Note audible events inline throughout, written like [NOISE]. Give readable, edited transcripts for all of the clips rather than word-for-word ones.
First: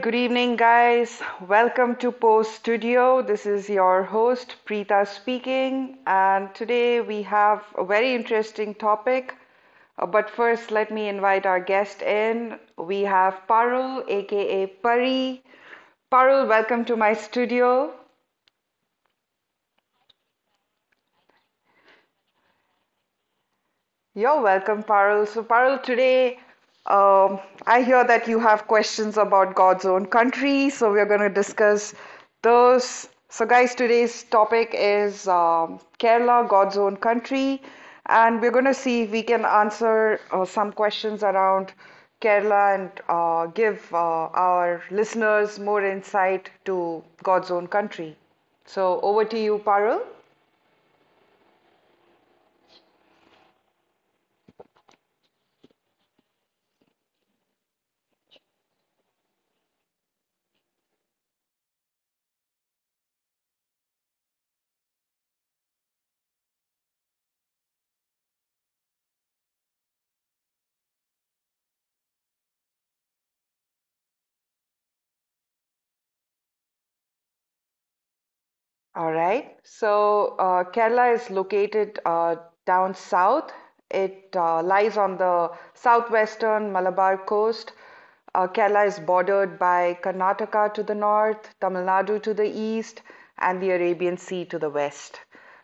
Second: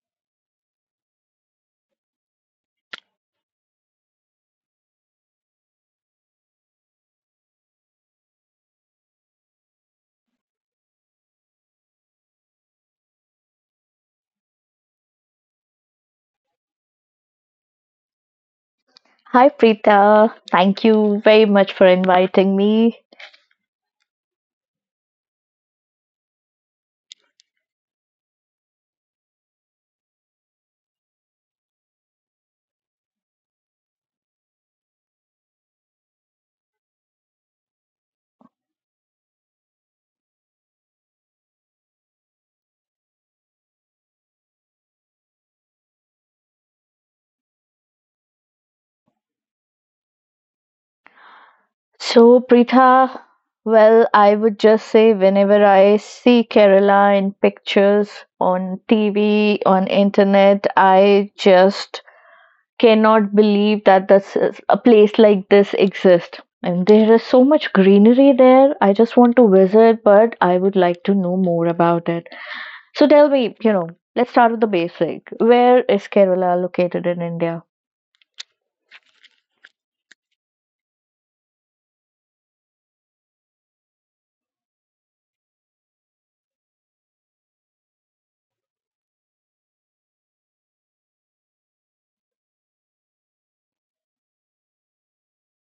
good evening, guys. Welcome to Post Studio. This is your host, Preeta speaking, and today we have a very interesting topic. But first, let me invite our guest in. We have Parul, aka Pari. Parul, welcome to my studio. Hi, Preetha. Thank you very much for inviting me. You're welcome, Parul. So, Parul, today um, I hear that you have questions about God's own country, so we're going to discuss those. So, guys, today's topic is Kerala, God's own country, and we're going to see if we can answer some questions around Kerala and give our listeners more insight to God's own country. So, over to you, Parul. So, Preetha, well, I would just say whenever I see Kerala in pictures on TV, on internet, I just cannot believe that a place like this exists. And there is so much greenery there. I just want to visit, but I would like to know more about it. So tell me, let's start with the basic. Where is Kerala located in India? All right. So Kerala is located down south. It lies on the southwestern Malabar coast. Kerala is bordered by Karnataka to the north, Tamil Nadu to the east, and the Arabian Sea to the west.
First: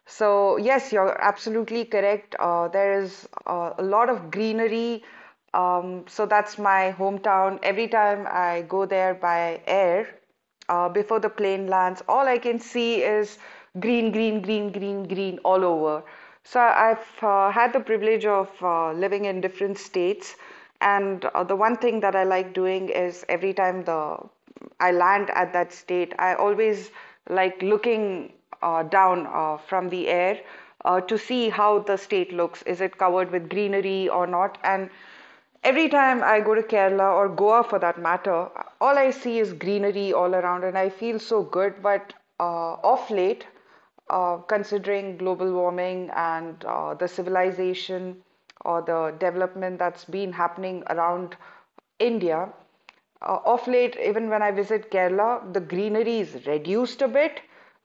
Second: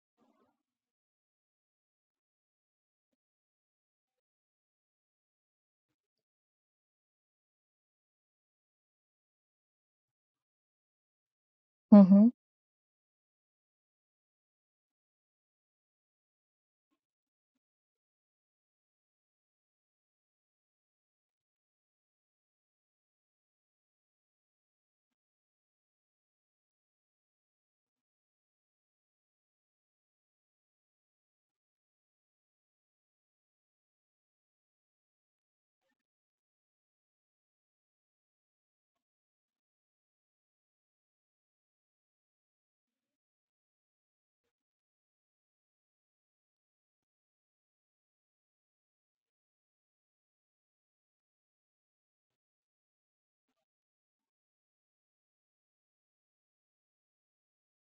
So, yes, you're absolutely correct. There is a lot of greenery. So, that's my hometown. Every time I go there by air, before the plane lands, Mm-hmm. all I can see is green, green, green, green, green all over. So, I've had the privilege of living in different states. And the one thing that I like doing is every time the I land at that state, I always like looking down from the air to see how the state looks. Is it covered with greenery or not? And every time I go to Kerala or Goa for that matter, all I see is greenery all around and I feel so good. But off late, considering global warming and the civilization or the development that's been happening around India, of late, even when I visit Kerala, the greenery is reduced a bit,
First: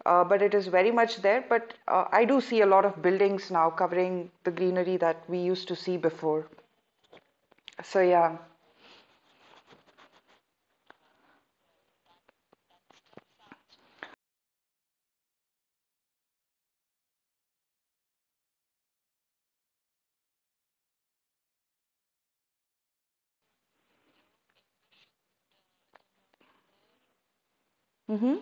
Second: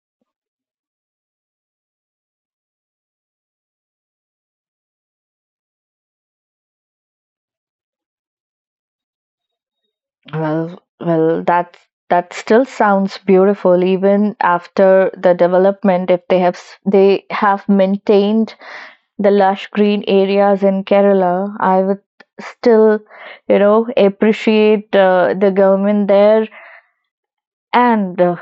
but it is very much there. But I do see a lot of buildings now covering the greenery that we used to see before. So yeah. Well, that still sounds beautiful even after the development if they have maintained the lush green areas in Kerala, I would still, you know, appreciate the government there and Mm-hmm.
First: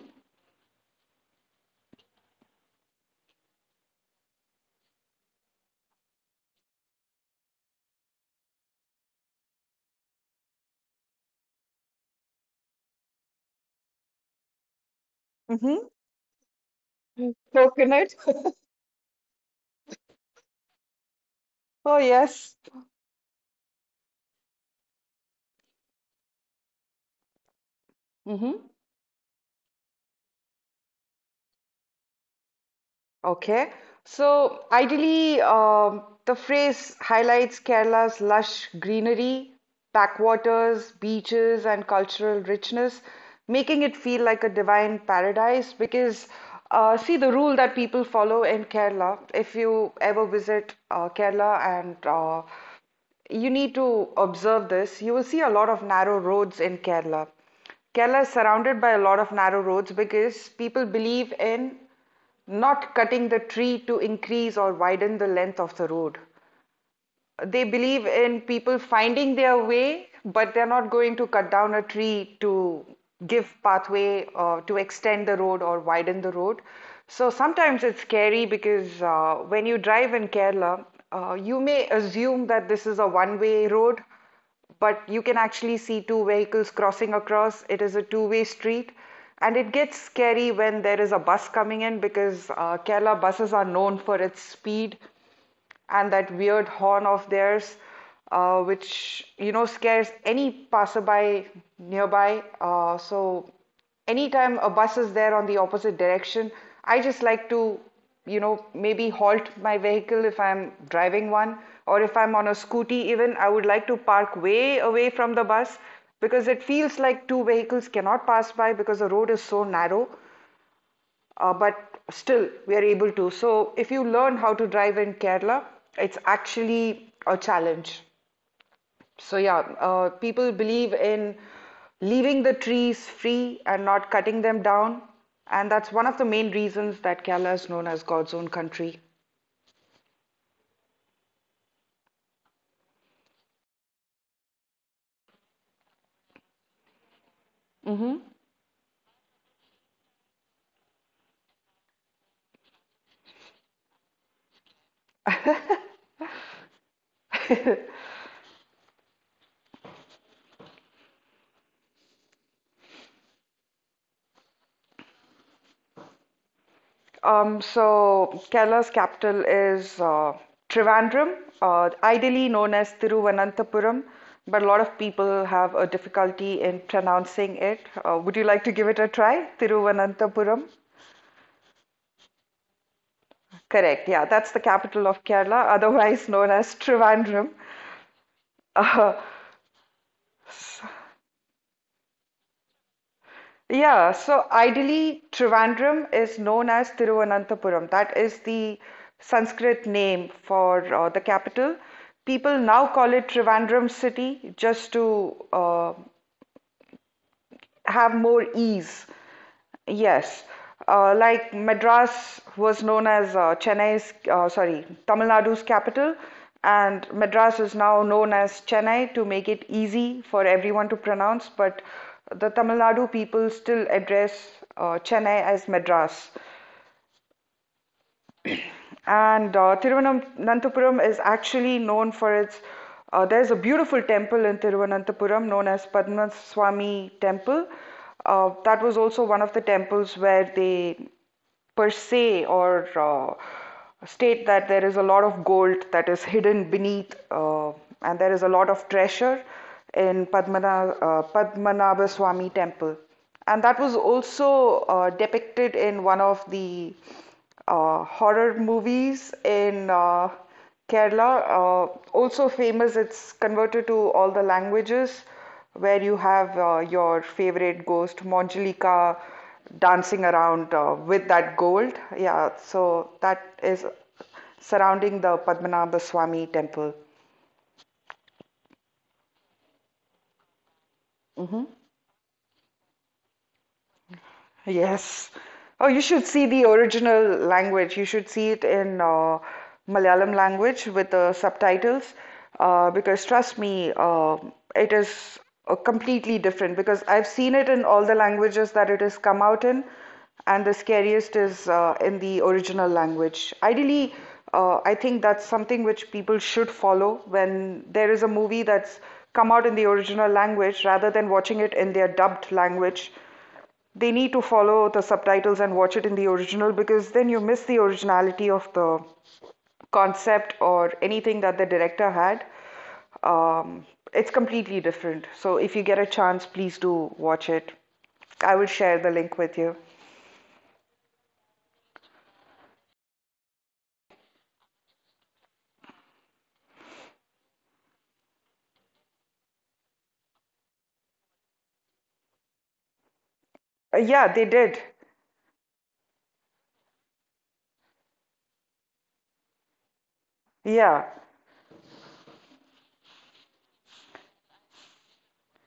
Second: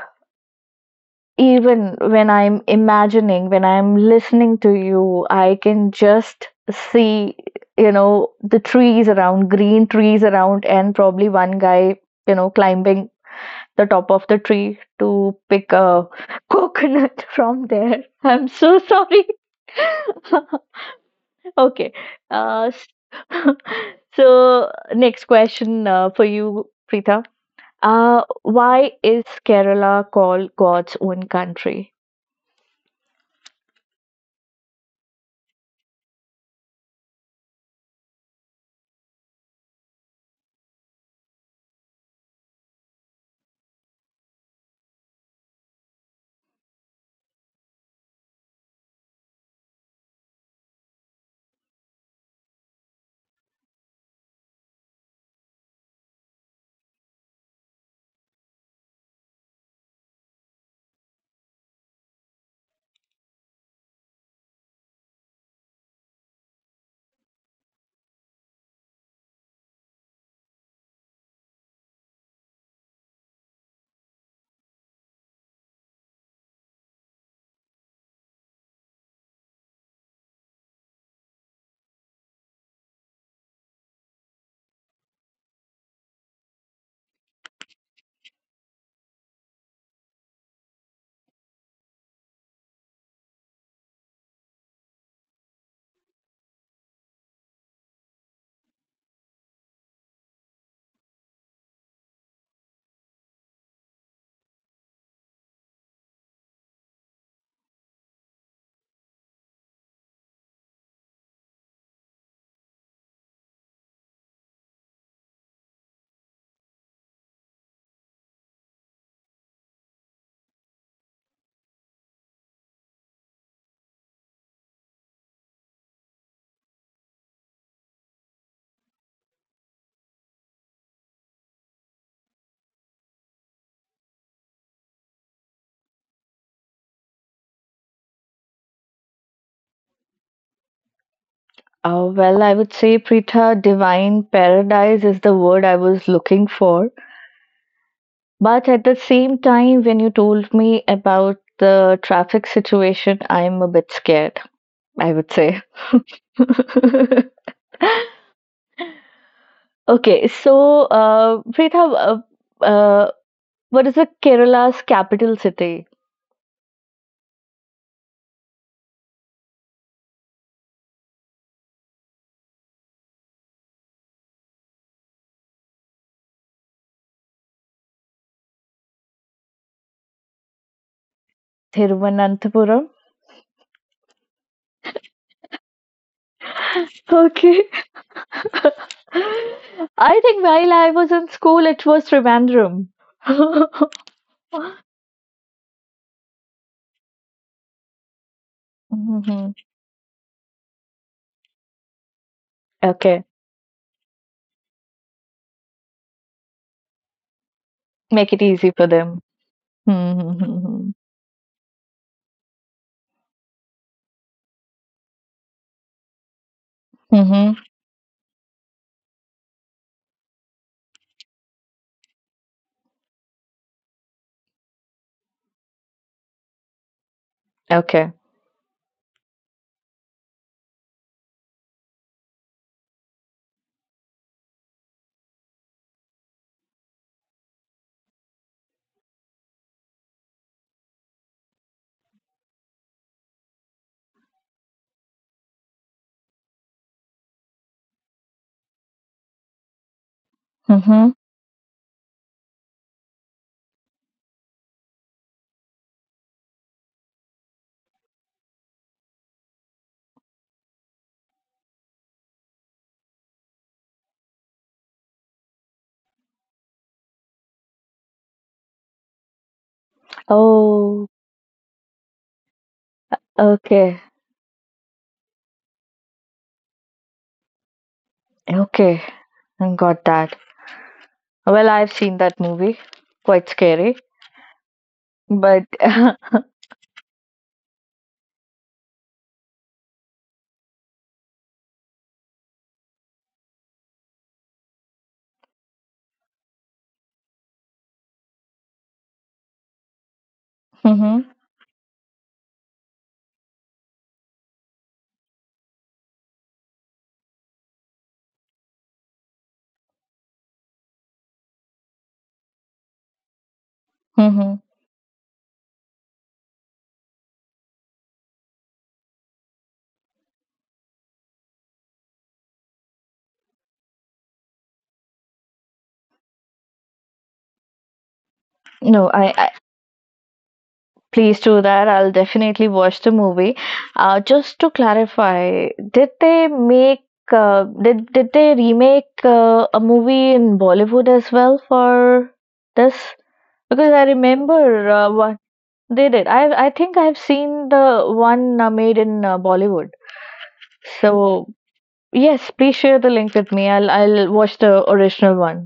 even when I'm imagining, when I'm listening to you, I can just see, you know, the trees around, green trees around and probably one guy climbing the top of the tree to pick Mm-hmm. a [LAUGHS] coconut from there. Coconut. I'm [LAUGHS] so sorry. [LAUGHS] Okay. Oh yes. Uh, s- [LAUGHS] so, next question for you, Preeta. Mm-hmm. Why is Kerala called God's own country? Okay. So ideally, the phrase highlights Kerala's lush greenery, backwaters, beaches, and cultural richness, making it feel like a divine paradise. Because see, the rule that people follow in Kerala, if you ever visit Kerala and you need to observe this. You will see a lot of narrow roads in Kerala. Kerala is surrounded by a lot of narrow roads because people believe in not cutting the tree to increase or widen the length of the road. They believe in people finding their way, but they're not going to cut down a tree to give pathway or to extend the road or widen the road. So sometimes it's scary because when you drive in Kerala, you may assume that this is a one-way road, but you can actually see two vehicles crossing across. It is a two-way street, and it gets scary when there is a bus coming in because Kerala buses are known for its speed and that weird horn of theirs, which you know scares any passerby nearby. So anytime a bus is there on the opposite direction, I just like to you know maybe halt my vehicle if I'm driving one, or if I'm on a scooty even I would like to park way away from the bus because it feels like two vehicles cannot pass by because the road is so narrow, but still we are able to. So if you learn how to drive in Kerala, it's actually a challenge. So yeah, people believe in leaving the trees free and not cutting them down, and that's one of the main reasons that Kerala is known as God's own country. Well, I would say, Pritha, divine paradise is the word I was looking for. Mm-hmm. But at the same time, when you told me about the traffic situation, I'm a bit scared, I would say. [LAUGHS] [LAUGHS] Okay, so Preetha, uh, what is the Kerala's capital city? So Kerala's capital is Trivandrum, ideally known as Thiruvananthapuram, but a lot of people have a difficulty in pronouncing it. Would you like to give it a try? Thiruvananthapuram? Thiruvananthapuram. Correct, yeah, that's the capital of Kerala, [LAUGHS] otherwise known as [LAUGHS] Trivandrum. Okay. [LAUGHS] I Uh, think while I was in school, it was Trivandrum. [LAUGHS] Yeah, so ideally, Trivandrum is known as Thiruvananthapuram. That is the Hmm. Sanskrit name for the capital. People now call Okay, it Trivandrum city just to have make it more easy for ease. them. Yes, Mm-hmm. Like Madras was known as Chennai's, sorry, Tamil Nadu's capital, and Madras Hmm. is now known as Chennai to make it easy for everyone to pronounce. But the Tamil Nadu people still address Chennai as Madras. Okay. And Thiruvananthapuram is actually known for its. There's a beautiful temple in Thiruvananthapuram known as Padmaswamy Temple. That was also one of the temples where they per se or state that there is a lot of gold that is hidden beneath and there is a lot of treasure in Hmm. Padmanabha Swami temple. And that was also depicted in one of the horror movies in Kerala, also famous, it's converted to all the languages where you have your favorite ghost, Manjalika, dancing around Oh, with that gold. Yeah, so that is okay. surrounding the Padmanabha Swami temple. Okay. I got that. Well, I've seen that movie. Quite scary, Yes. but Oh, you [LAUGHS] should see the original language. You should see it in Malayalam language with the subtitles because trust me, it is completely different because I've seen it in all the languages that it has come out in, and the hmm. scariest is in the original language. Ideally, I think that's something which people should follow when there is a movie that's come out in the original language rather than watching it in their dubbed language. They need to Hmm. follow the subtitles and watch it in the original because then you miss the originality of the concept or anything that the director had. Um, it's completely different. So if you get a chance, please do watch it. I will share the No, link I with you. please do that. I'll definitely watch the movie. Just to clarify, did they make uh, did they remake a movie in Bollywood as well for this? Because Uh, I yeah, they did. remember one they did. I think I've seen the one made in Bollywood. Yeah, So yes, please share the link with me. I'll watch the original one.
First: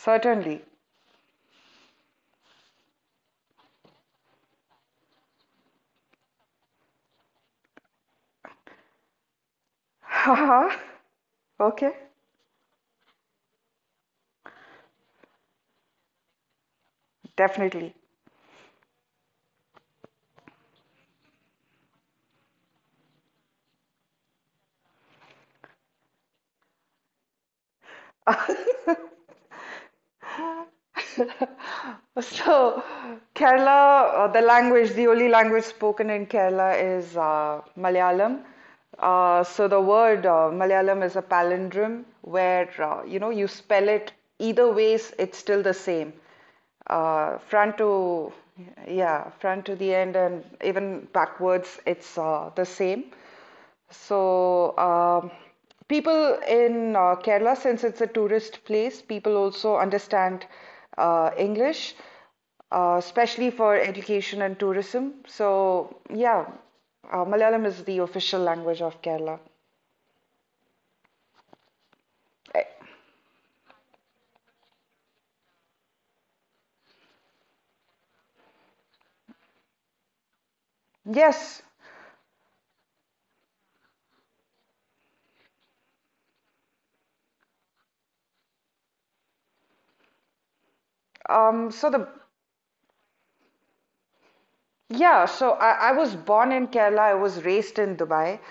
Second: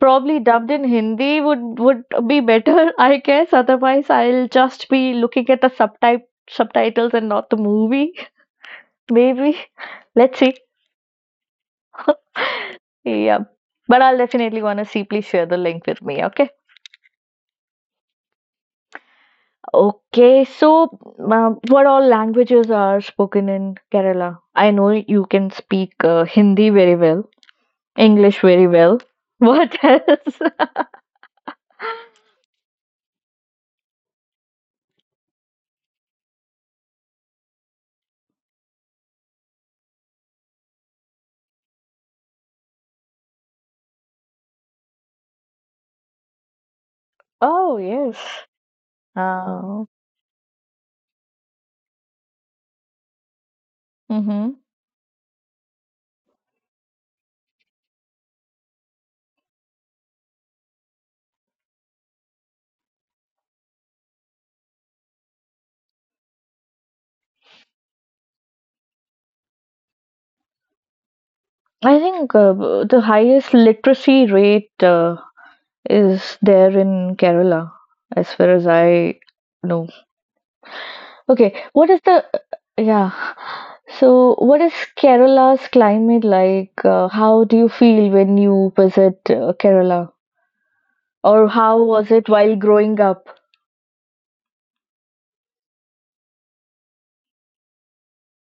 Probably dubbed in Hindi would be better, [LAUGHS] I guess. Otherwise, I'll just be looking at the subtitles and not the movie. [LAUGHS] Maybe. Let's see. Haha. [LAUGHS] Okay, [LAUGHS] Yeah. But I'll definitely want to see. Please share the link with me. Okay. definitely. Okay. So, what all languages are spoken in Kerala? I know you can speak Hindi very well, English very well. [LAUGHS] [LAUGHS] What else? [LAUGHS] So, Kerala, the only language spoken in Kerala is Malayalam. So the word Malayalam is a palindrome where you know you spell it either ways, it's still the same. [LAUGHS] Front Oh yes. to yeah, front to Uh, the end and even backwards, it's the same. So, people in Kerala, since it's a tourist place, people also understand English, especially for education and tourism. So, yeah, Malayalam is the official language of Kerala. I think Eh, the highest literacy rate is there in Kerala, as far as I know. Okay, Yes. what is the yeah? So, what is Kerala's climate like? How do you feel when you visit Kerala, or how So the was it while growing up? Yeah, so I was born in Kerala. I was raised in Dubai.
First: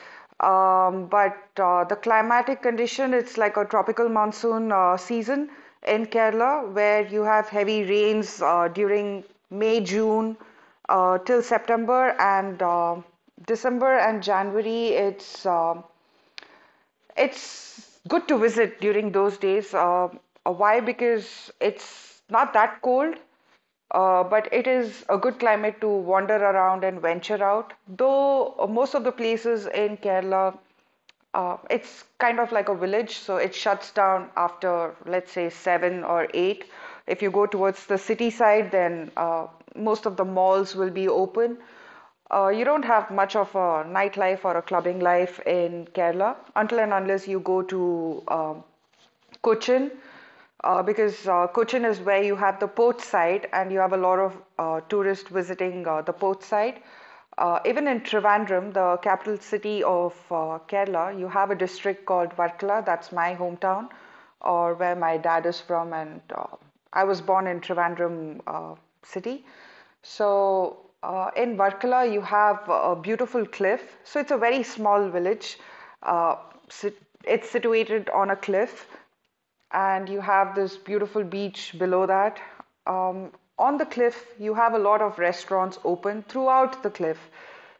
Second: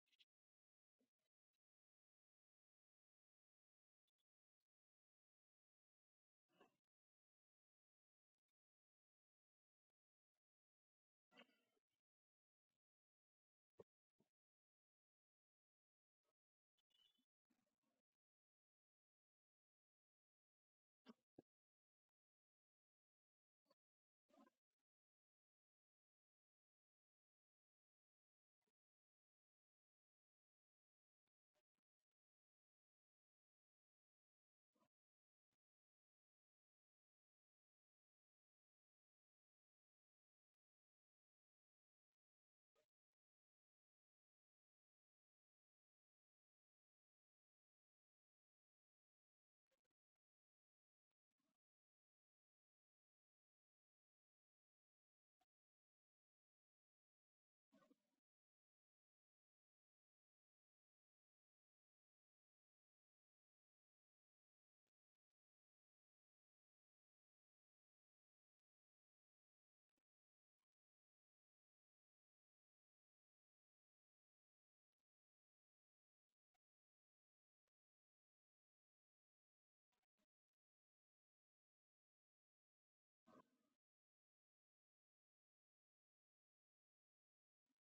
But the climatic condition, it's like a tropical monsoon season in Kerala, where you have heavy rains during May, June till September and December and January. It's good to visit during those days. Why? Because it's not that cold, but it is a good climate to wander around and venture out. Though most of the places in Kerala, it's kind of like a village, so it shuts down after, let's say, seven or eight. If you go towards the city side, then most of the malls will be open. You don't have much of a nightlife or a clubbing life in Kerala until and unless you go to Cochin, because Cochin is where you have the port side and you have a lot of tourists visiting the port side. Even in Trivandrum, the capital city of Kerala, you have a district called Varkala. That's my hometown, or where my dad is from, and I was born in Trivandrum city. So in Varkala, you have a beautiful cliff. So it's a very small village. Uh, it's situated on a cliff, and you have this beautiful beach below that. Um, on the cliff, you have a lot of restaurants open throughout the cliff.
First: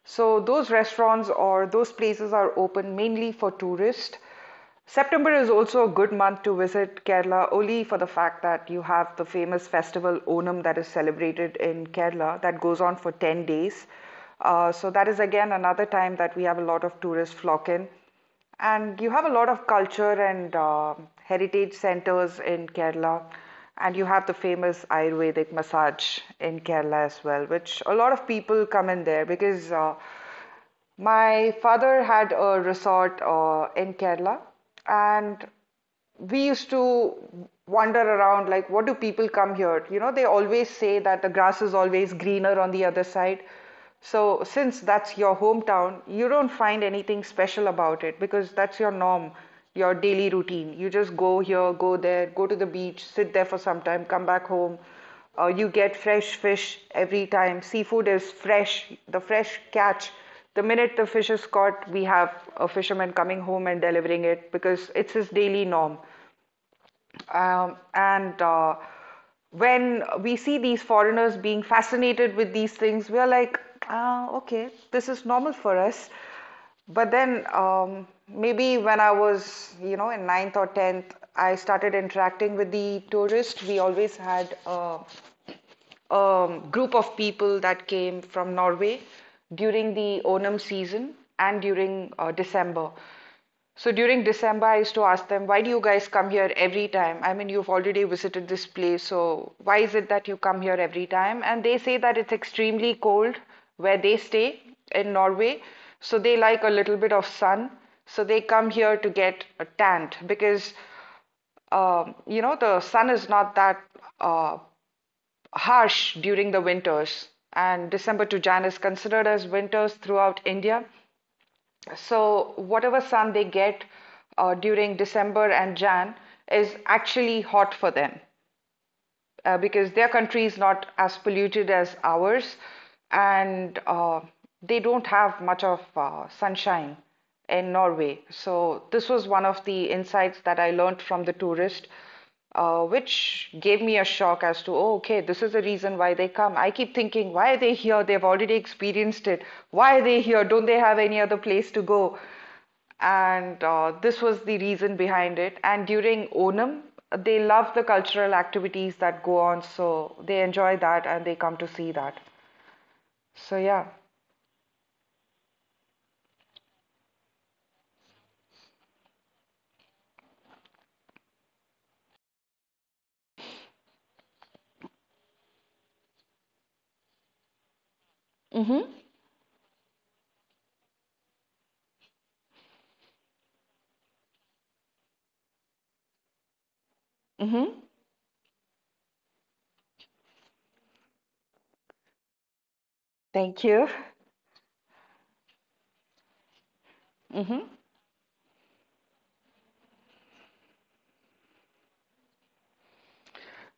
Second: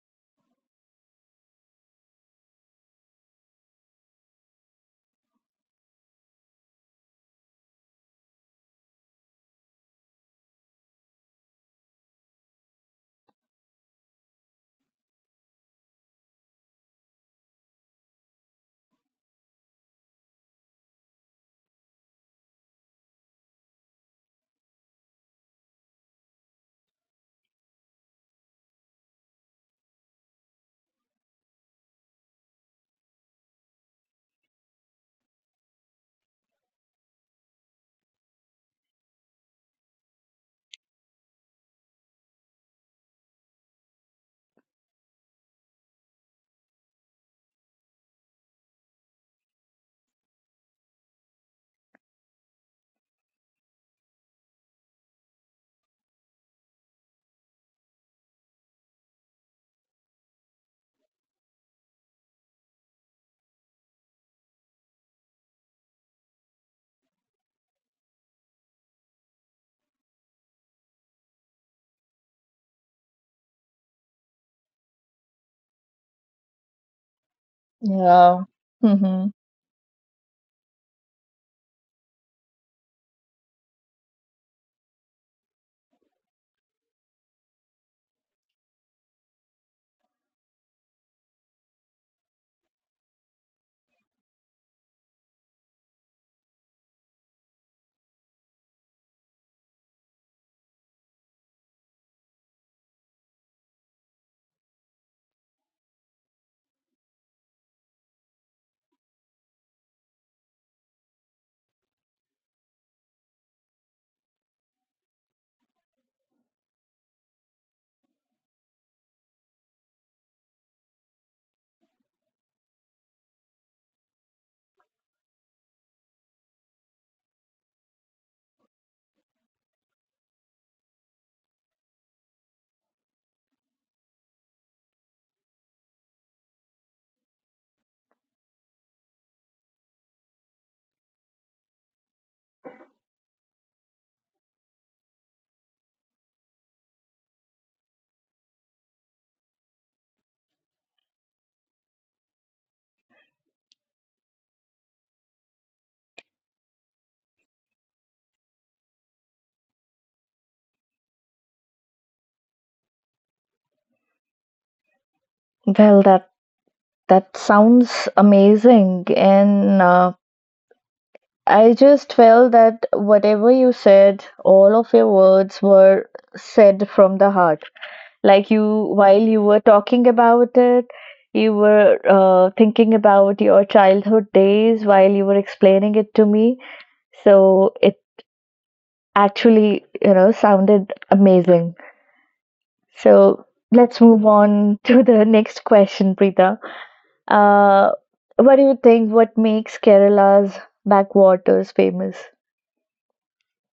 So those restaurants or those places are open mainly for tourists. September is also a good month to visit Kerala only for the fact that you have the famous festival Onam that is celebrated in Kerala that goes on for 10 days. So that is again another time that we have a lot of tourists flock in. And you have a lot of culture and heritage centers in Kerala. And you have the famous Ayurvedic massage in Kerala as well, which a lot of people come in there because my father had a resort in Kerala, and we used to wander around like, what do people come here? You know, they always say that the grass is always greener on the other side. So, since that's your hometown, you don't find anything special about it because that's your norm, your daily routine. You just go here, go there, go to the beach, sit there for some time, come back home. You get fresh fish every time. Seafood is fresh, the fresh catch the minute the fish is caught, we have a fisherman coming home and delivering it because it's his daily norm. And When we see these foreigners being fascinated with these things, we are like, ah, okay, this is normal for us. But then Yeah. maybe when I Hmm. was, you know, in ninth or tenth, I started interacting with the tourists. We always had group of people that came from Norway during the Onam season and during December. So during December, I used to ask them, why do you guys come here every time? I mean, you've already visited this place, so why is it that you come here every time? And they say that it's extremely cold where they stay in Norway, so they like a little bit of sun, so they come here to get tanned because you know the sun is not that uh, harsh during the winters, and December to Jan is considered as winters throughout India. So, whatever sun they get during December and Jan is actually hot for them because their country is not as polluted as ours, and they don't have much of sunshine in Norway. So this was one of the insights that I learned from the tourist, which gave me a shock as to, oh, okay, this is the reason why they come. I keep thinking, why are they here? They've already experienced it. Why are they here? Don't they have any other place to go? And this was the reason behind it. And during Onam, they love the cultural activities that go on, so they enjoy that and they come to see that. So yeah. Well, that sounds amazing, and I just felt that whatever you said, all of your words were said from the heart. Like Mhm. you, while you were talking about it, you were thinking about your childhood days while you were explaining it to me. So Mhm. it actually, you know, sounded amazing. So Thank you. let's move on [LAUGHS] to the next question, Preeta. Mhm. Uh, what do you think? What makes Kerala's backwaters famous?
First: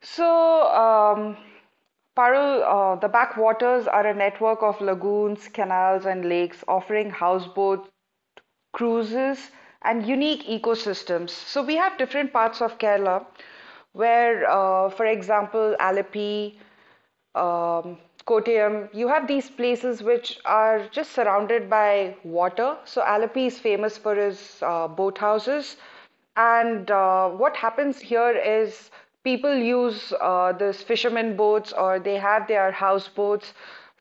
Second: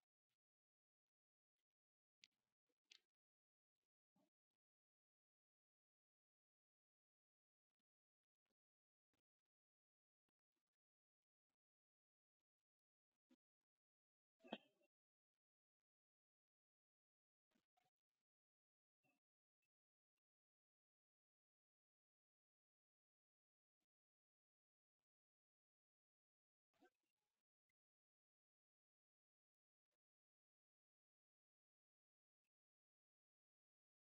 So, Parul, the backwaters are a network of lagoons, canals, and lakes offering houseboat cruises, and unique ecosystems. So we have different parts of Kerala where, for example, Alappi, um, Kottayam, you have these places which are just surrounded by water. So Alappi is famous for his boat houses, and what happens here is people use these fishermen boats or they have their houseboats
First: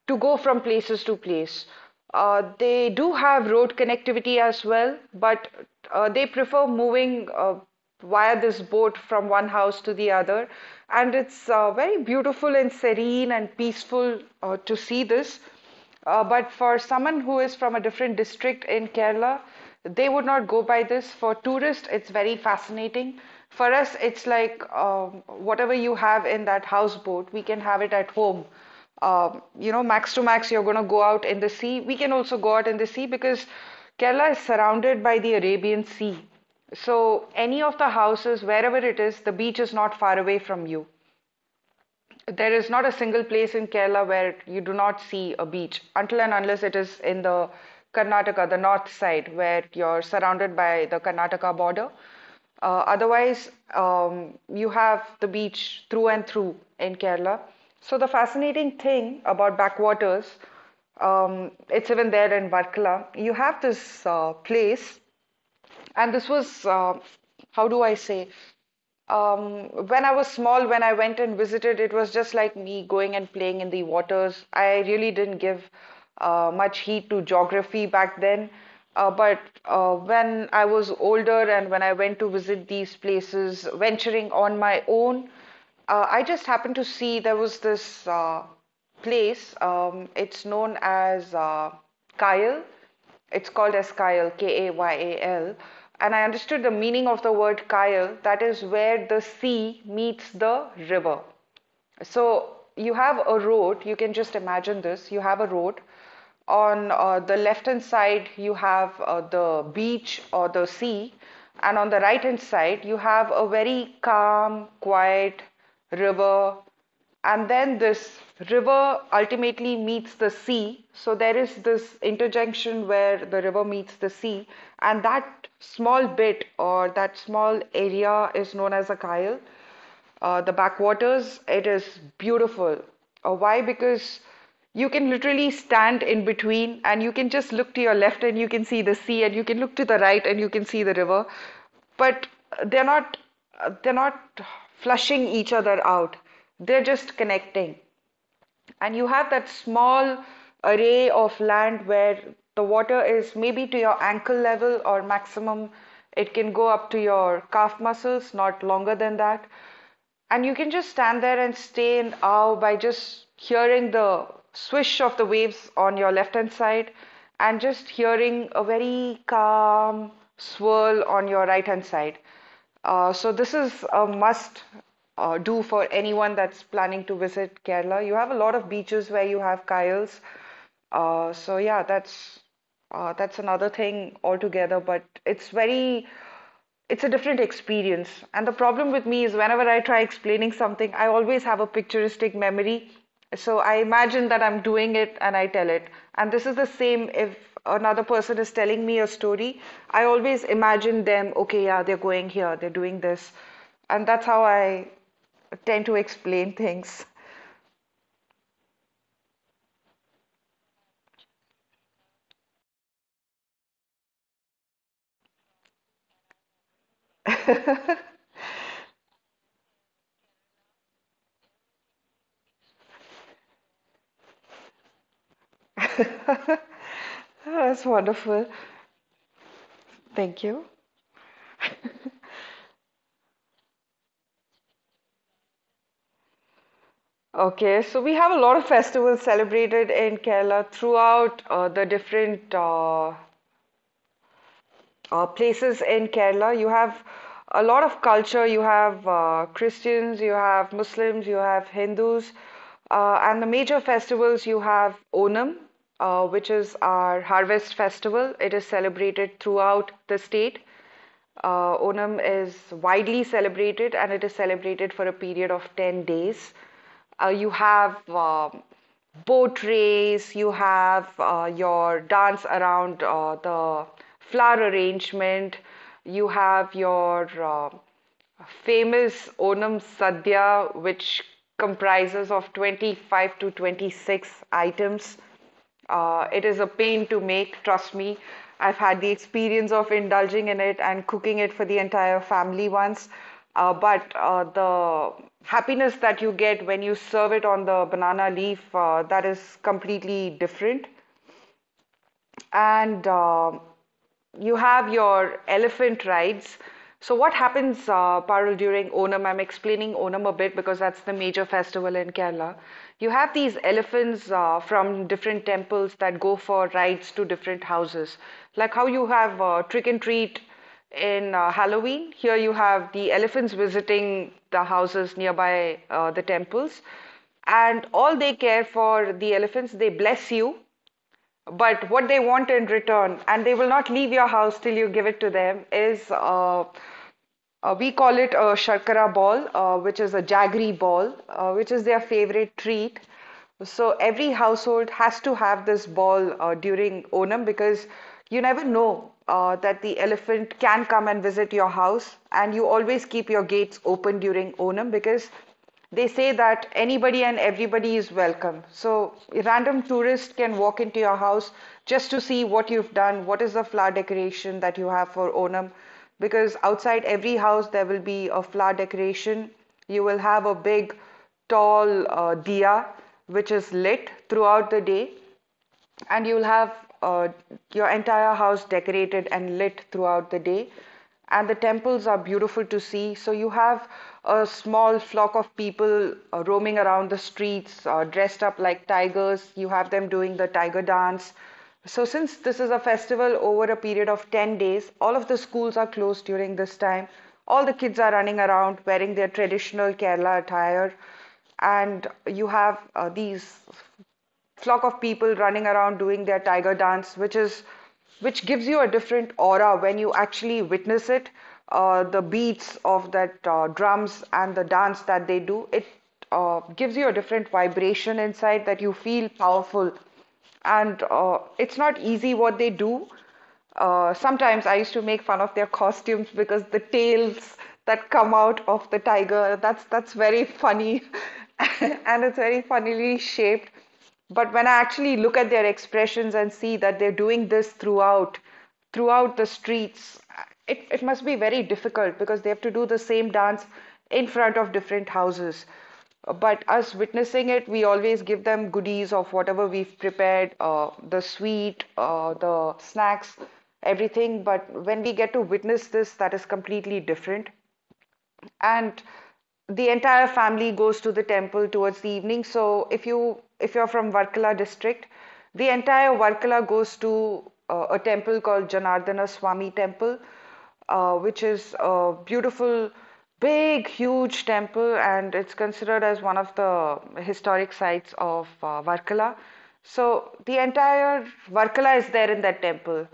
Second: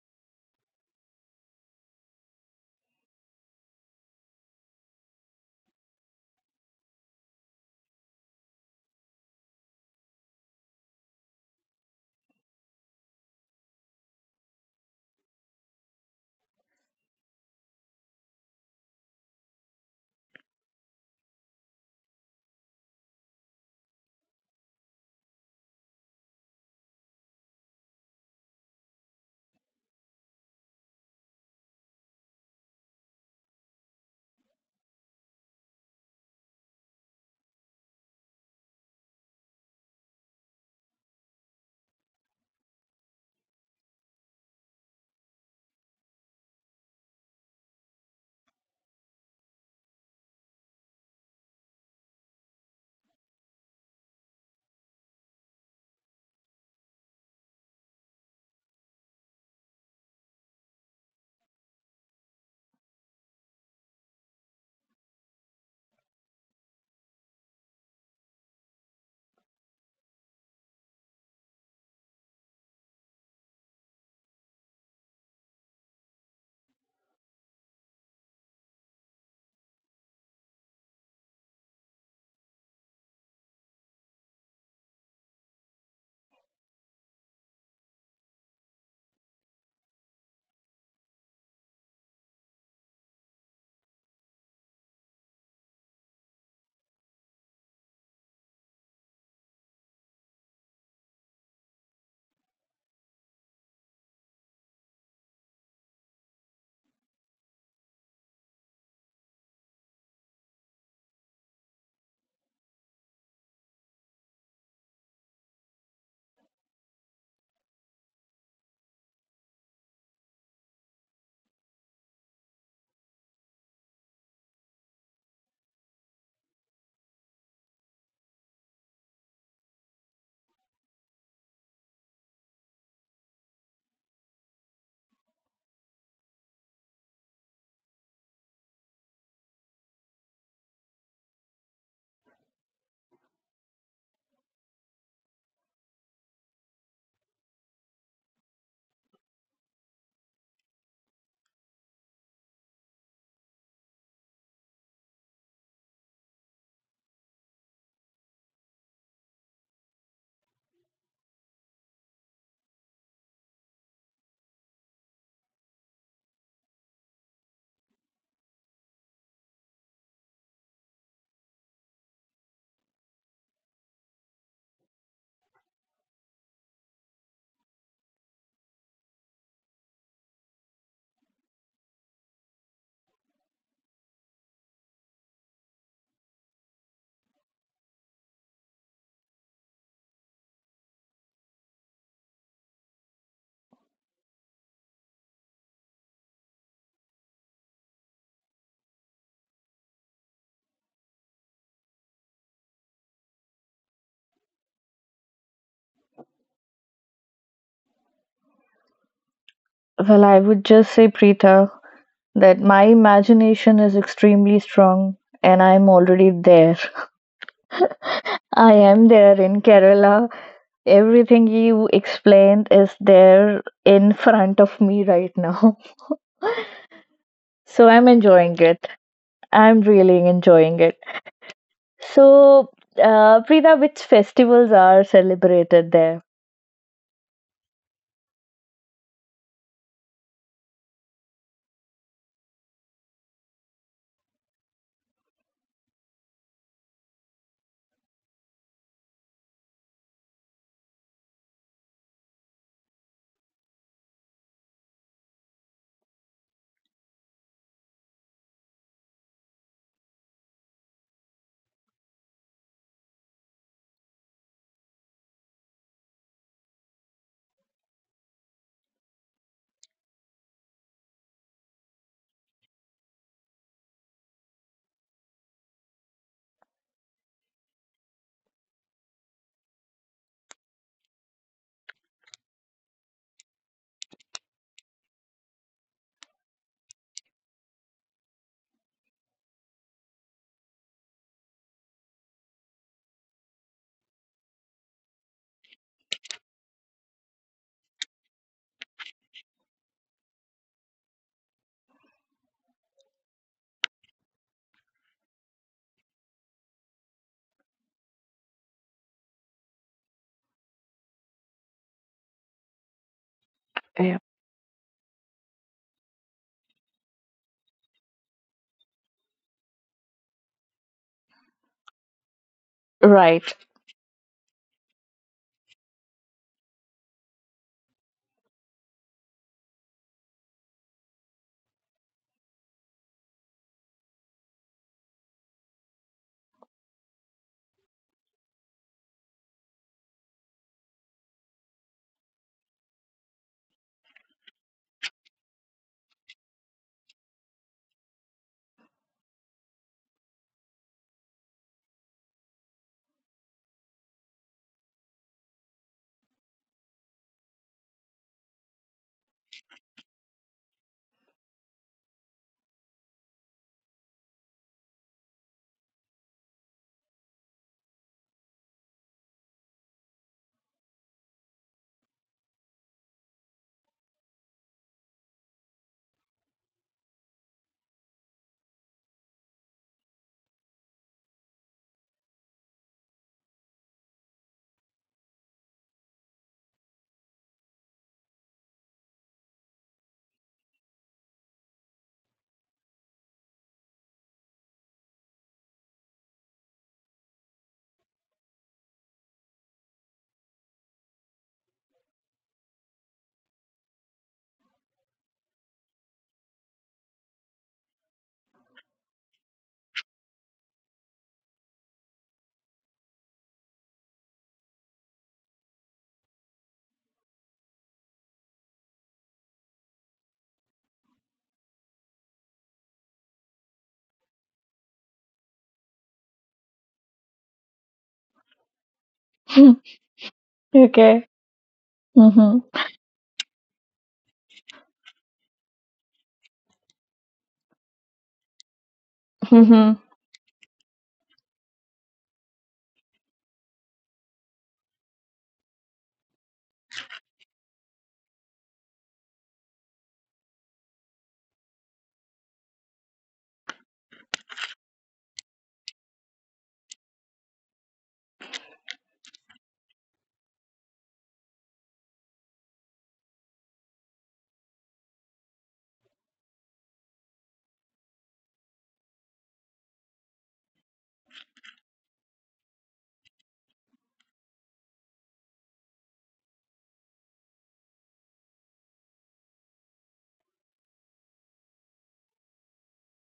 to go from places to place. They do have road connectivity as well, but they prefer moving via this boat from one house to the other. And it's very beautiful and serene and peaceful to see this. But for someone who is from a different district in Kerala, they would not go by this. For tourists, it's very fascinating. For us, it's like whatever you have in that houseboat, we can have it at home. You know, max to max, you're going to go out in the sea. We can also go out in the sea because Kerala is surrounded by the Arabian Sea. So, any of the houses, wherever it is, the beach is not far away from you. There is not a single place in Kerala where you do not see a beach until and unless it is in the Karnataka, the north side, where you're surrounded by the Karnataka border. Otherwise, you have the beach through and through in Kerala. So the fascinating thing about backwaters, it's even there in Varkala. You have this place and this was, how do I say? When I was small, when I went and visited, it was just like me going and playing in the waters. I really didn't give much heed to geography back then. But when I was older and when I went to visit these places, venturing on my own, I just happened to see there was this place. It's known as Kyle. It's called as Kayal, K A Y A L. And I understood the meaning of the word Kayal, that is where the sea meets the river. So you have a road, you can just imagine this. You have a road. On the left hand side, you have the beach or the sea. And on the right hand side, you have a very calm, quiet river. And then this river ultimately meets the sea. So there is this interjunction where the river meets the sea. And that small bit or that small area is known as a kyle the backwaters. It is beautiful. Why? Because you can literally stand in between and you can just look to your left and you can see the sea, and you can look to the right and you can see the river. But they're not they're not flushing each other out. They're just connecting and you have that small array of land where the water is maybe to your ankle level or maximum it can go up to your calf muscles not longer than that and you can just stand there and stay in awe by just hearing the swish of the waves on your left hand side and just hearing a very calm swirl on your right hand side so this is a must do for anyone that's planning to visit Kerala. You have a lot of beaches where you have kyles. So yeah, that's another thing altogether, but it's a different experience. And the problem with me is whenever I try explaining something, I always have a picturistic memory so I imagine that I'm doing it and I tell it. And this is the same if another person is telling me a story, I always imagine them, okay, yeah, they're going here, they're doing this. And that's how I tend to explain things. Well, I would just say, Preeta, that my imagination is extremely strong and I'm already there. [LAUGHS] I am there in Kerala. Everything you explained is there in front of me right now. [LAUGHS] That's So I'm wonderful. enjoying it. I'm really Thank you. enjoying it. [LAUGHS] So, Preeta, which festivals are celebrated there? Okay, so we have a lot of festivals celebrated in Kerala throughout the different places in Kerala. You have a lot of culture. You have Christians, you have Muslims, you have Hindus, and the major festivals you have Onam, which is our harvest festival. It is celebrated throughout the state. Onam is widely celebrated and it is celebrated for a period of 10 days. You have boat race, you have your dance around the flower arrangement, you have your famous Onam Sadhya, which comprises of 25 to 26 items. It is a pain to make, trust me. I've had the experience of indulging in it and cooking it for the entire family once. But the happiness that you get when you serve it on the banana leaf, that is completely different. And you have your elephant rides. So, what happens, Parul, during Onam? I'm explaining Onam a bit because that's the major festival in Kerala. You have these Yeah. elephants from different temples that go for rides to different houses. Like how you have trick and treat in Halloween, here you have the Right. elephants visiting the houses nearby the temples. And all they care for the elephants, they bless you but what they want in return, and they will not leave your house till you give it to them, is we call it a sharkara ball, which is a jaggery ball, which is their favorite treat. So every household has to have this ball during Onam because you never know that the elephant can come and visit your house, and you always keep your gates open during Onam because they say that anybody and everybody is welcome. So a random tourist can walk into your house just to see what you've done, what is the flower decoration that you have for Onam. Because outside every house there will be a flower decoration. You will have a big, tall diya which is lit throughout the day, and you'll have uh, your entire house decorated and lit throughout the day and the temples are beautiful to see so you have a small flock of people roaming around the streets dressed up like tigers you have them doing the tiger dance so since this is a festival over a period of 10 days all of the schools are closed during this time all the kids are running around wearing their traditional Kerala attire and you have these flock of people running around doing their tiger dance, which gives you a different aura when you actually witness it. The beats of that drums and the dance that they do, it gives you a different vibration inside that you feel powerful and it's not easy what they do sometimes I used to make fun of their costumes because the tails that come out of the tiger, [LAUGHS] that's very funny Okay. [LAUGHS] and it's Mm-hmm. very funnily shaped. But when I actually look at their expressions and see that they're doing this throughout, throughout the Hmm. streets, it must be very difficult because they have to do the same dance in front of different houses. But us witnessing it, we always give them goodies of whatever we've prepared the sweet, the snacks, everything. But when we get to witness this, that is completely different and the entire family goes to the temple towards the evening. So if you're from Varkala district, the entire Varkala goes to a temple called Janardana Swami Temple, which is a beautiful, big, huge temple, and it's considered as one of the historic sites of Varkala. So the entire Varkala is there in that temple.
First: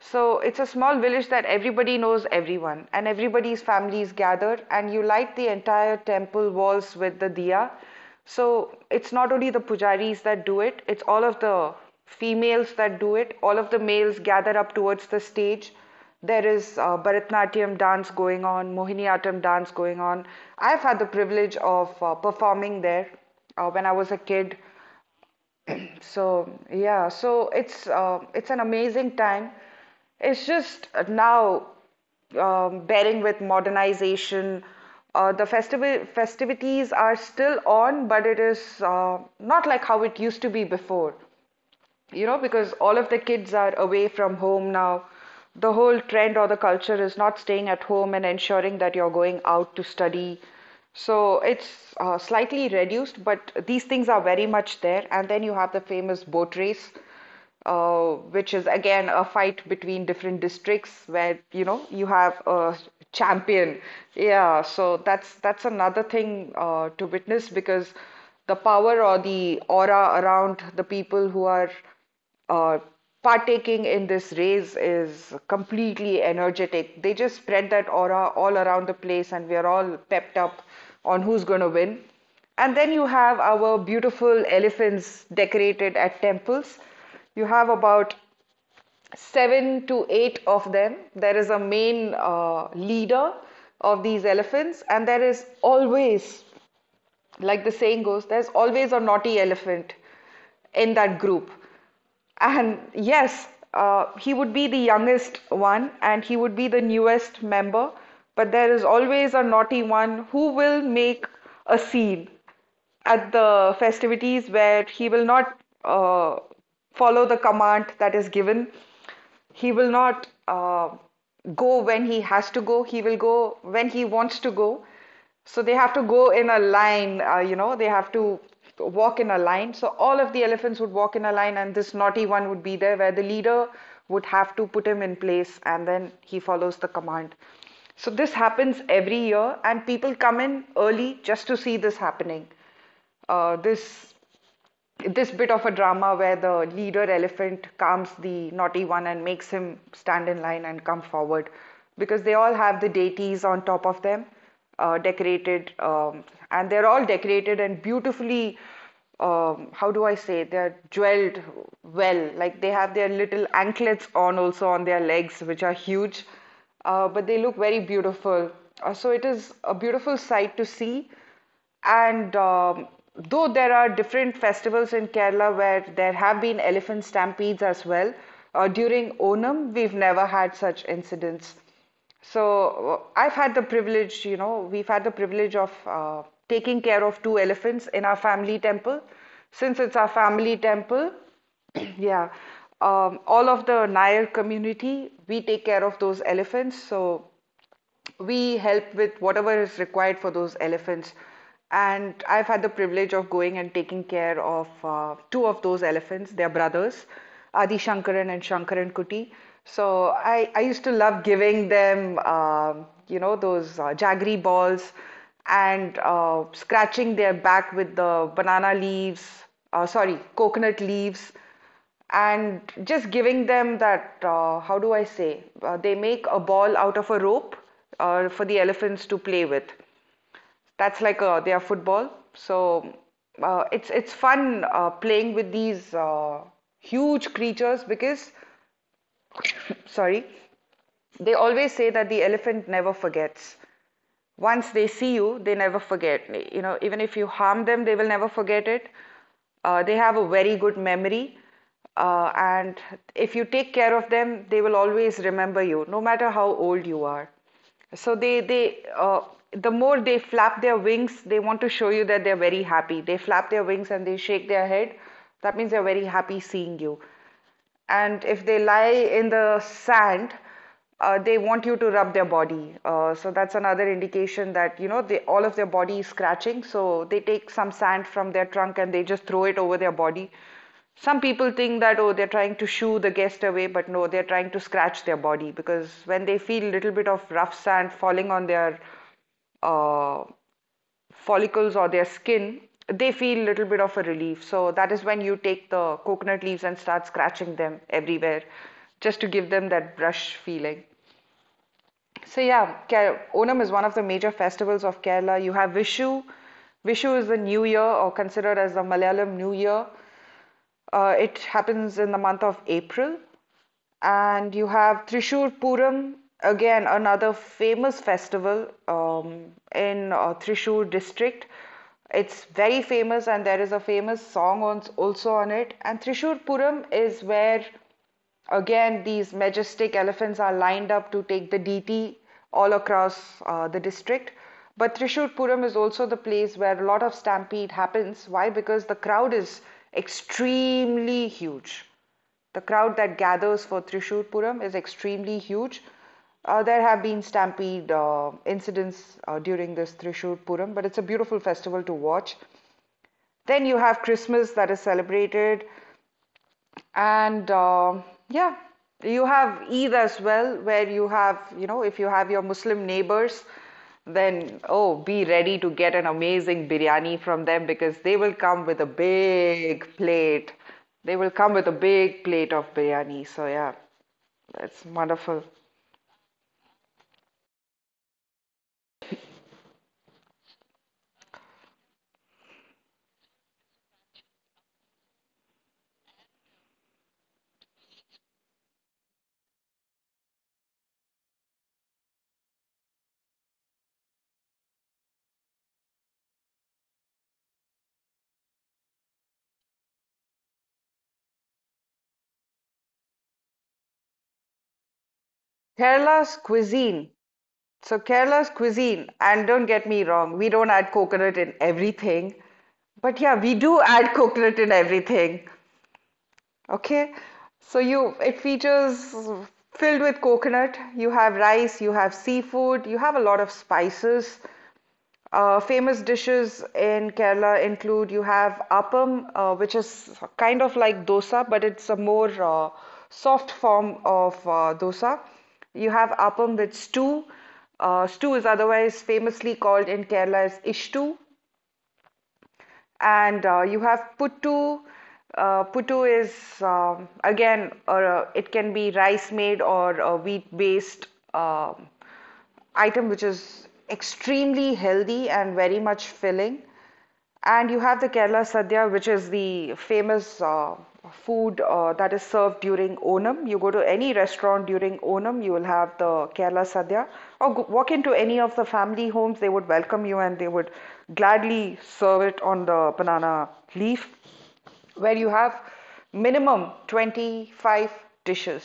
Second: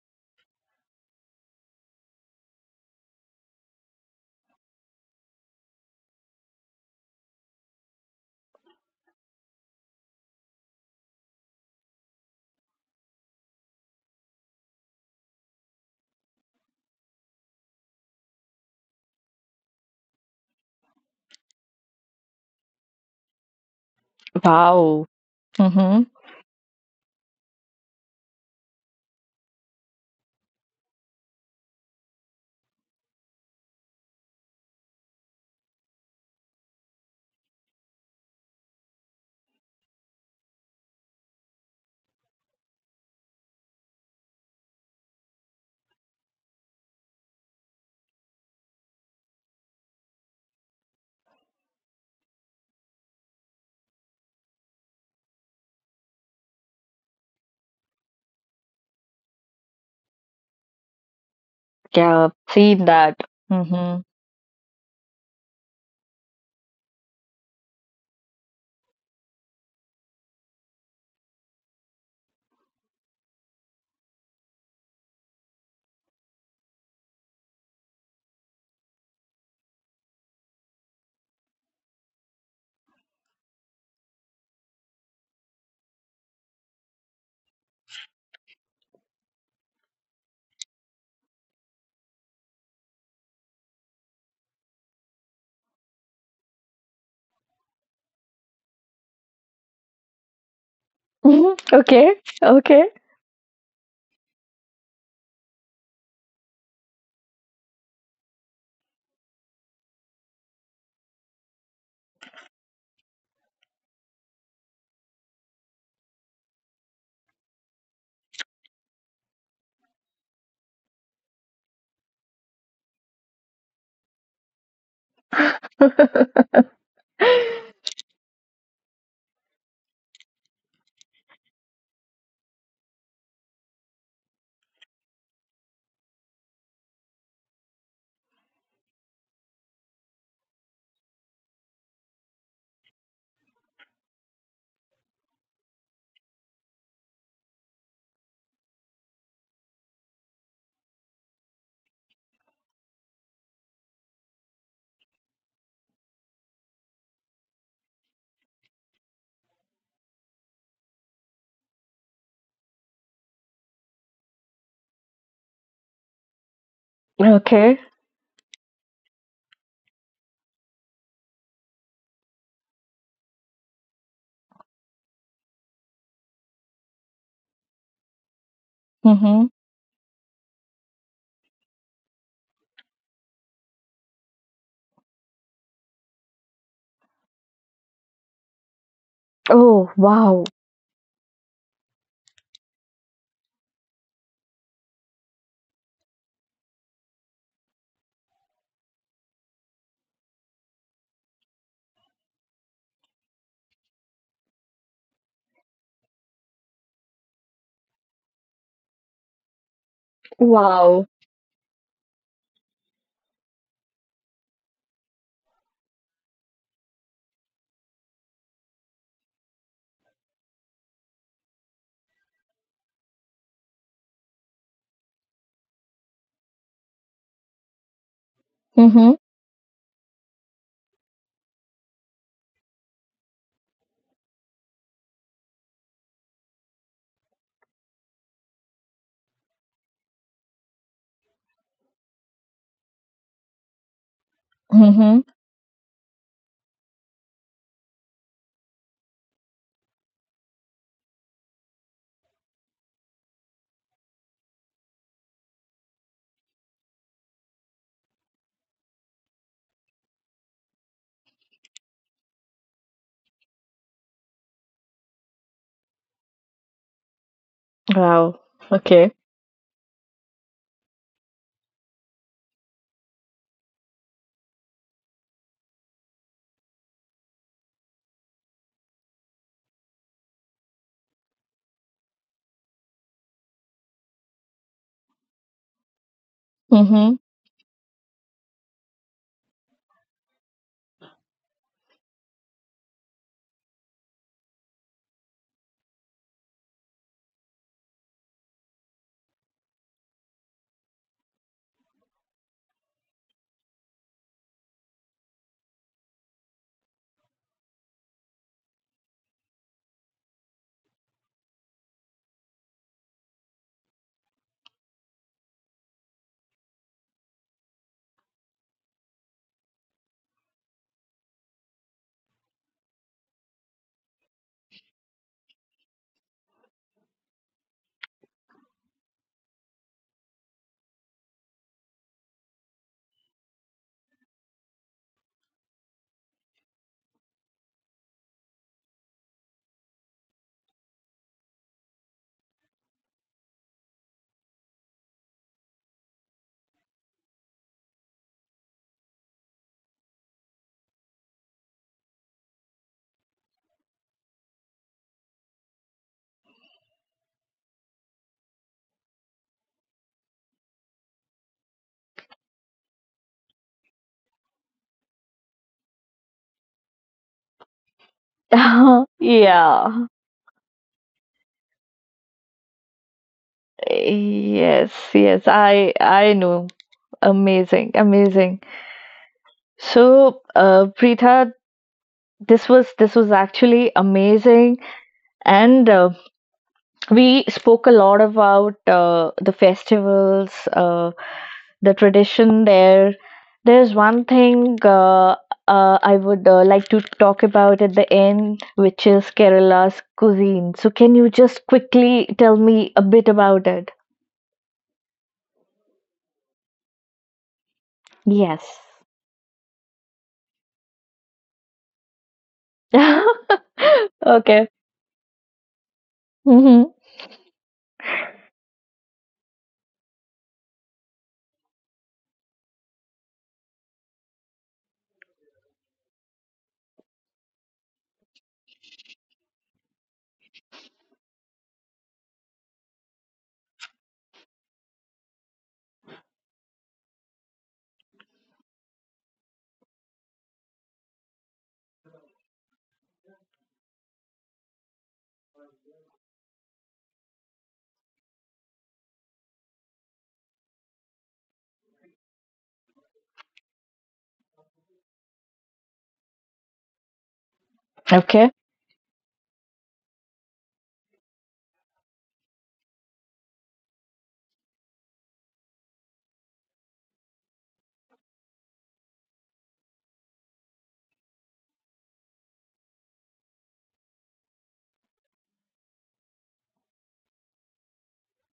So it's a small village that everybody knows everyone, and everybody's families gather, and you light the entire temple walls with the diya. So it's not only the pujaris that do it, it's all of the females that do it. All of the males gather up towards the stage. There is Bharatnatyam dance going on, Mohiniyattam dance going on. I've had the privilege of performing there when I was a kid. Wow. Mm-hmm. So yeah, so it's an amazing time. It's just now bearing with modernization. The festivities are still on, but it is not like how it used to be before, because all of the kids are away from home now, the whole trend or the culture is not staying at home and ensuring that you're going out to study, so it's slightly reduced, but these things are very much there. And then you have the famous boat race, which is again a fight between different districts where you know you Yeah, have a seen that. champion. Mm-hmm. Yeah, so that's another thing to witness because the power or the aura around the people who are uh, partaking in this race is completely energetic. They just spread that aura all around the place, and we are all pepped up on who's going to win. And then you have our beautiful elephants decorated at temples. You have about seven to eight of them. There is a main leader of these elephants, and there is always, like the saying goes, there's always a naughty elephant in that [LAUGHS] group. Mhm. Okay. And Okay. yes, he would be the youngest one and he would be the newest member, but there is always a naughty one who will make a scene at the festivities where he will not uh, follow the command that is given. He will not go when he has to go. He will go when he wants to go. So they have to go in [LAUGHS] a line, you know, they have to walk in a line. So all of the elephants would walk in a line, and this naughty one would be there where the leader would have to put him in place and then he follows the command. So this happens every year, and people come in early just to see this happening. Uh, this this bit of a drama where the leader elephant calms the naughty one and makes him stand in line and come forward, because they all have the deities on top of them, decorated, and they're all decorated and beautifully how do I say, they're jeweled, well, like they have their little anklets on also on their legs which are huge, but they look very Okay. beautiful. So it is a beautiful sight to see. And though there are different festivals in Kerala where there have been elephant stampedes as well, during Mm-hmm. Onam, we've never had such incidents. So I've had the privilege, you know, we've had the privilege of taking care of two elephants in our family temple. Since Oh, it's our wow. family temple, [CLEARS THROAT] yeah, all of the Nair community, we take care of those elephants. So we help with whatever is required for those elephants. And I've had the privilege of going and taking care of two of those elephants. They're brothers, Adi Shankaran and Shankaran Kuti. So I used to Wow. love giving them, those jaggery balls and scratching their back with the banana leaves, sorry, coconut leaves, and just giving them that how do I say they make a ball out of a rope for the elephants to Mm-hmm. play with. That's like a, their football. So it's fun playing with these huge creatures because, sorry, they always say that the elephant never forgets. Once they see you, they never forget. You Mm-hmm. know, even if you harm them, they will never forget it. They have a very good memory, and if you take care of them, they will always remember you, no matter how old you are. So the more they flap their wings, they want to show you that they're very happy. They flap their wings and they shake their head. That means they're very happy seeing you. And if they lie in the Wow. sand, Okay. They want you to rub their body. So that's another indication that you know, they, all of their body is scratching. So they take some sand from their trunk and they just throw it over their body. Some people think that, oh, they're trying to shoo the guest away, but no, they're trying to scratch their body because when they feel a little bit of rough sand Mm-hmm. falling on their uh, follicles or their skin, they feel a little bit of a relief. So that is when you take the coconut leaves and start scratching them everywhere just to give them that brush feeling. So yeah, Onam is one of the major festivals of Kerala. You have Vishu. Vishu is the new year, or considered as the Malayalam New Year. It happens in the month of April. And you have Thrissur Puram, again another famous festival in Trishur district. It's very famous, and there is a famous song on, also on it. And Thrissur Puram is where, again, these majestic elephants are lined up to take the DT all across the district. But Thrissur Puram is also the place where a lot of stampede happens. Why? Because the crowd is extremely huge. The crowd that gathers for Thrissur Puram is extremely huge. There have been stampede incidents during this Thrissur Puram, but it's a beautiful festival to watch. Then you have Christmas that is celebrated, and yeah, you have Eid as well, where you have, you know, if you have your Muslim neighbors, then, oh, be ready to get an amazing biryani from them because they will come with a [LAUGHS] big Yeah. plate. They will come with a big plate of biryani. So yeah, that's Yes, wonderful. yes, I know. Amazing, amazing. So, Preetha, this was actually amazing, and we spoke a lot about the festivals, the tradition there. There's one thing I would like to talk about at the end, which is Kerala's cuisine. So, can you just quickly tell me a bit about it? Kerala's cuisine. So Kerala's Yes. cuisine, and don't get me wrong, we don't add coconut in everything. But yeah, [LAUGHS] we do add coconut Okay. in everything. Hmm. Okay, so you, it features, filled with coconut. You have rice, you have seafood, you have a lot of spices. Famous dishes in Kerala include, you have appam, which is kind of like dosa, but it's a more soft form of dosa. You have appam with stew. Stew is otherwise famously called in Kerala as ishtu. And you have puttu. Puttu is again, or it can be rice made or a wheat-based um, item, which is extremely healthy and very much filling. And you have the Kerala Okay. Sadhya, which is the famous food that is served during Onam. You go to any restaurant during Onam, you will have the Kerala Sadhya. Or go, walk into any of the family homes, they would welcome you and they would gladly serve it on the banana leaf, where you have minimum 25 dishes,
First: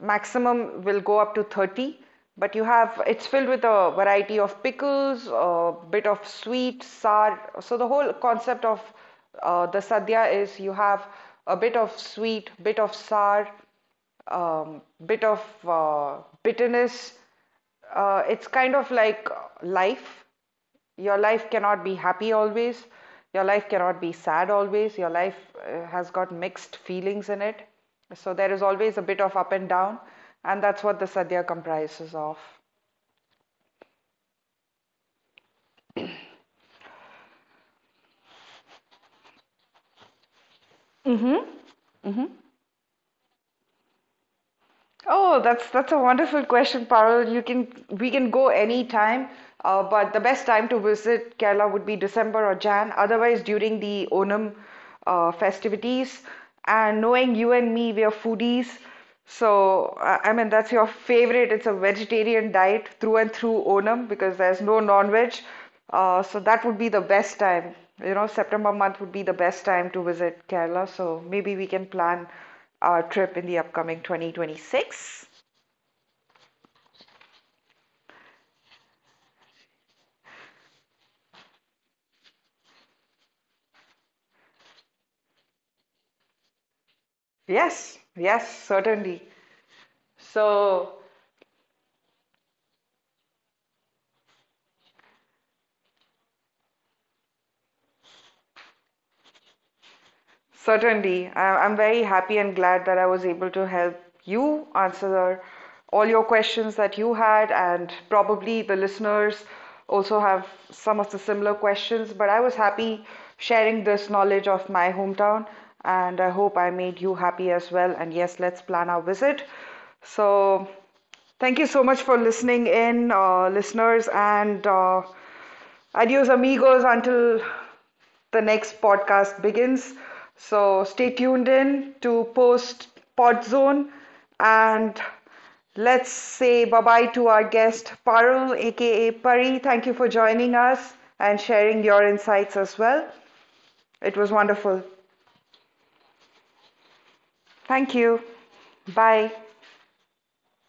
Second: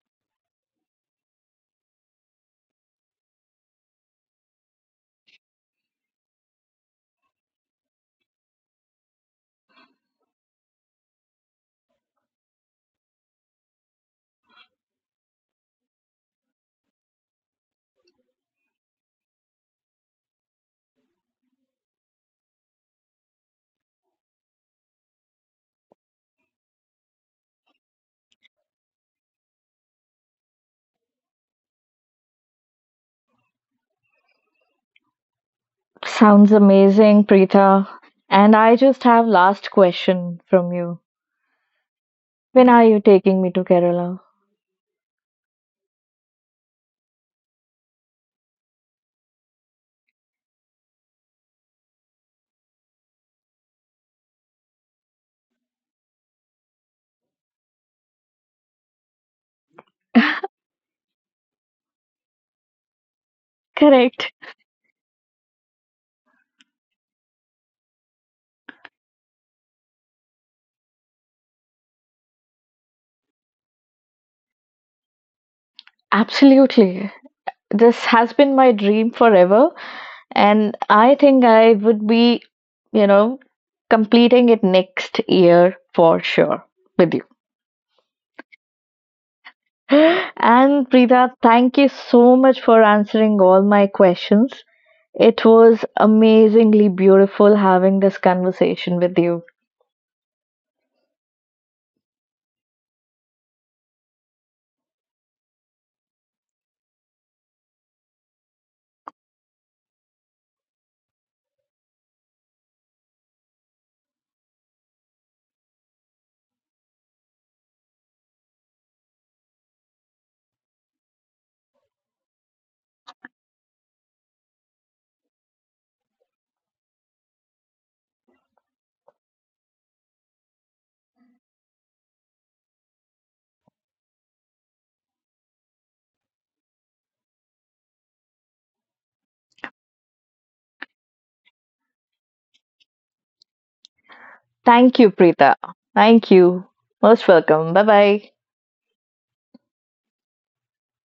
maximum will go up to 30. But you have, it's filled with a variety of pickles, a bit of sweet, sour. So the whole concept of the sadhya is, you have a bit of sweet, bit of sour, bit of uh, bitterness. It's kind of like life. Your life cannot be happy always, your life cannot be sad always, your life has got mixed feelings in it. So there is always a bit of up and down, and that's what the sadhya comprises of. Sounds amazing, Preeta. And I just have last question from you. When are you taking me to Kerala? Oh, that's a wonderful question, Parul. You can, we can go anytime, but the best time to visit Kerala would be December or Jan. Otherwise, during the Onam festivities. And knowing you and me, we are foodies, so I mean [LAUGHS] that's your favorite. It's a vegetarian diet through and through Onam Correct. because there's no non-veg. So that would be the best time. You know, September month would be the best time to visit Kerala. So maybe we can plan our trip in the upcoming 2026. Absolutely. This has been my dream forever. And I think I would be, you know, completing it next year for sure with you. Yes, yes, certainly. And So Preeta, thank you so much for answering all my questions. It was amazingly beautiful having this conversation with you. certainly. I- I'm very happy and glad that I was able to help you answer the- all your questions that you had, and probably the listeners also have some of the similar questions. But I was happy sharing this knowledge of my hometown, and I hope I made you happy as well. And yes, let's plan our visit. So, thank you so much for listening in, listeners, and Adios, amigos, until the next podcast begins. So stay tuned in to post pod zone, and let's say bye bye to our guest Parul, aka Pari. Thank you for joining us and sharing your insights as well. It was wonderful. Thank you, Preeta. Thank you. Most welcome. Bye Thank you. bye. Bye.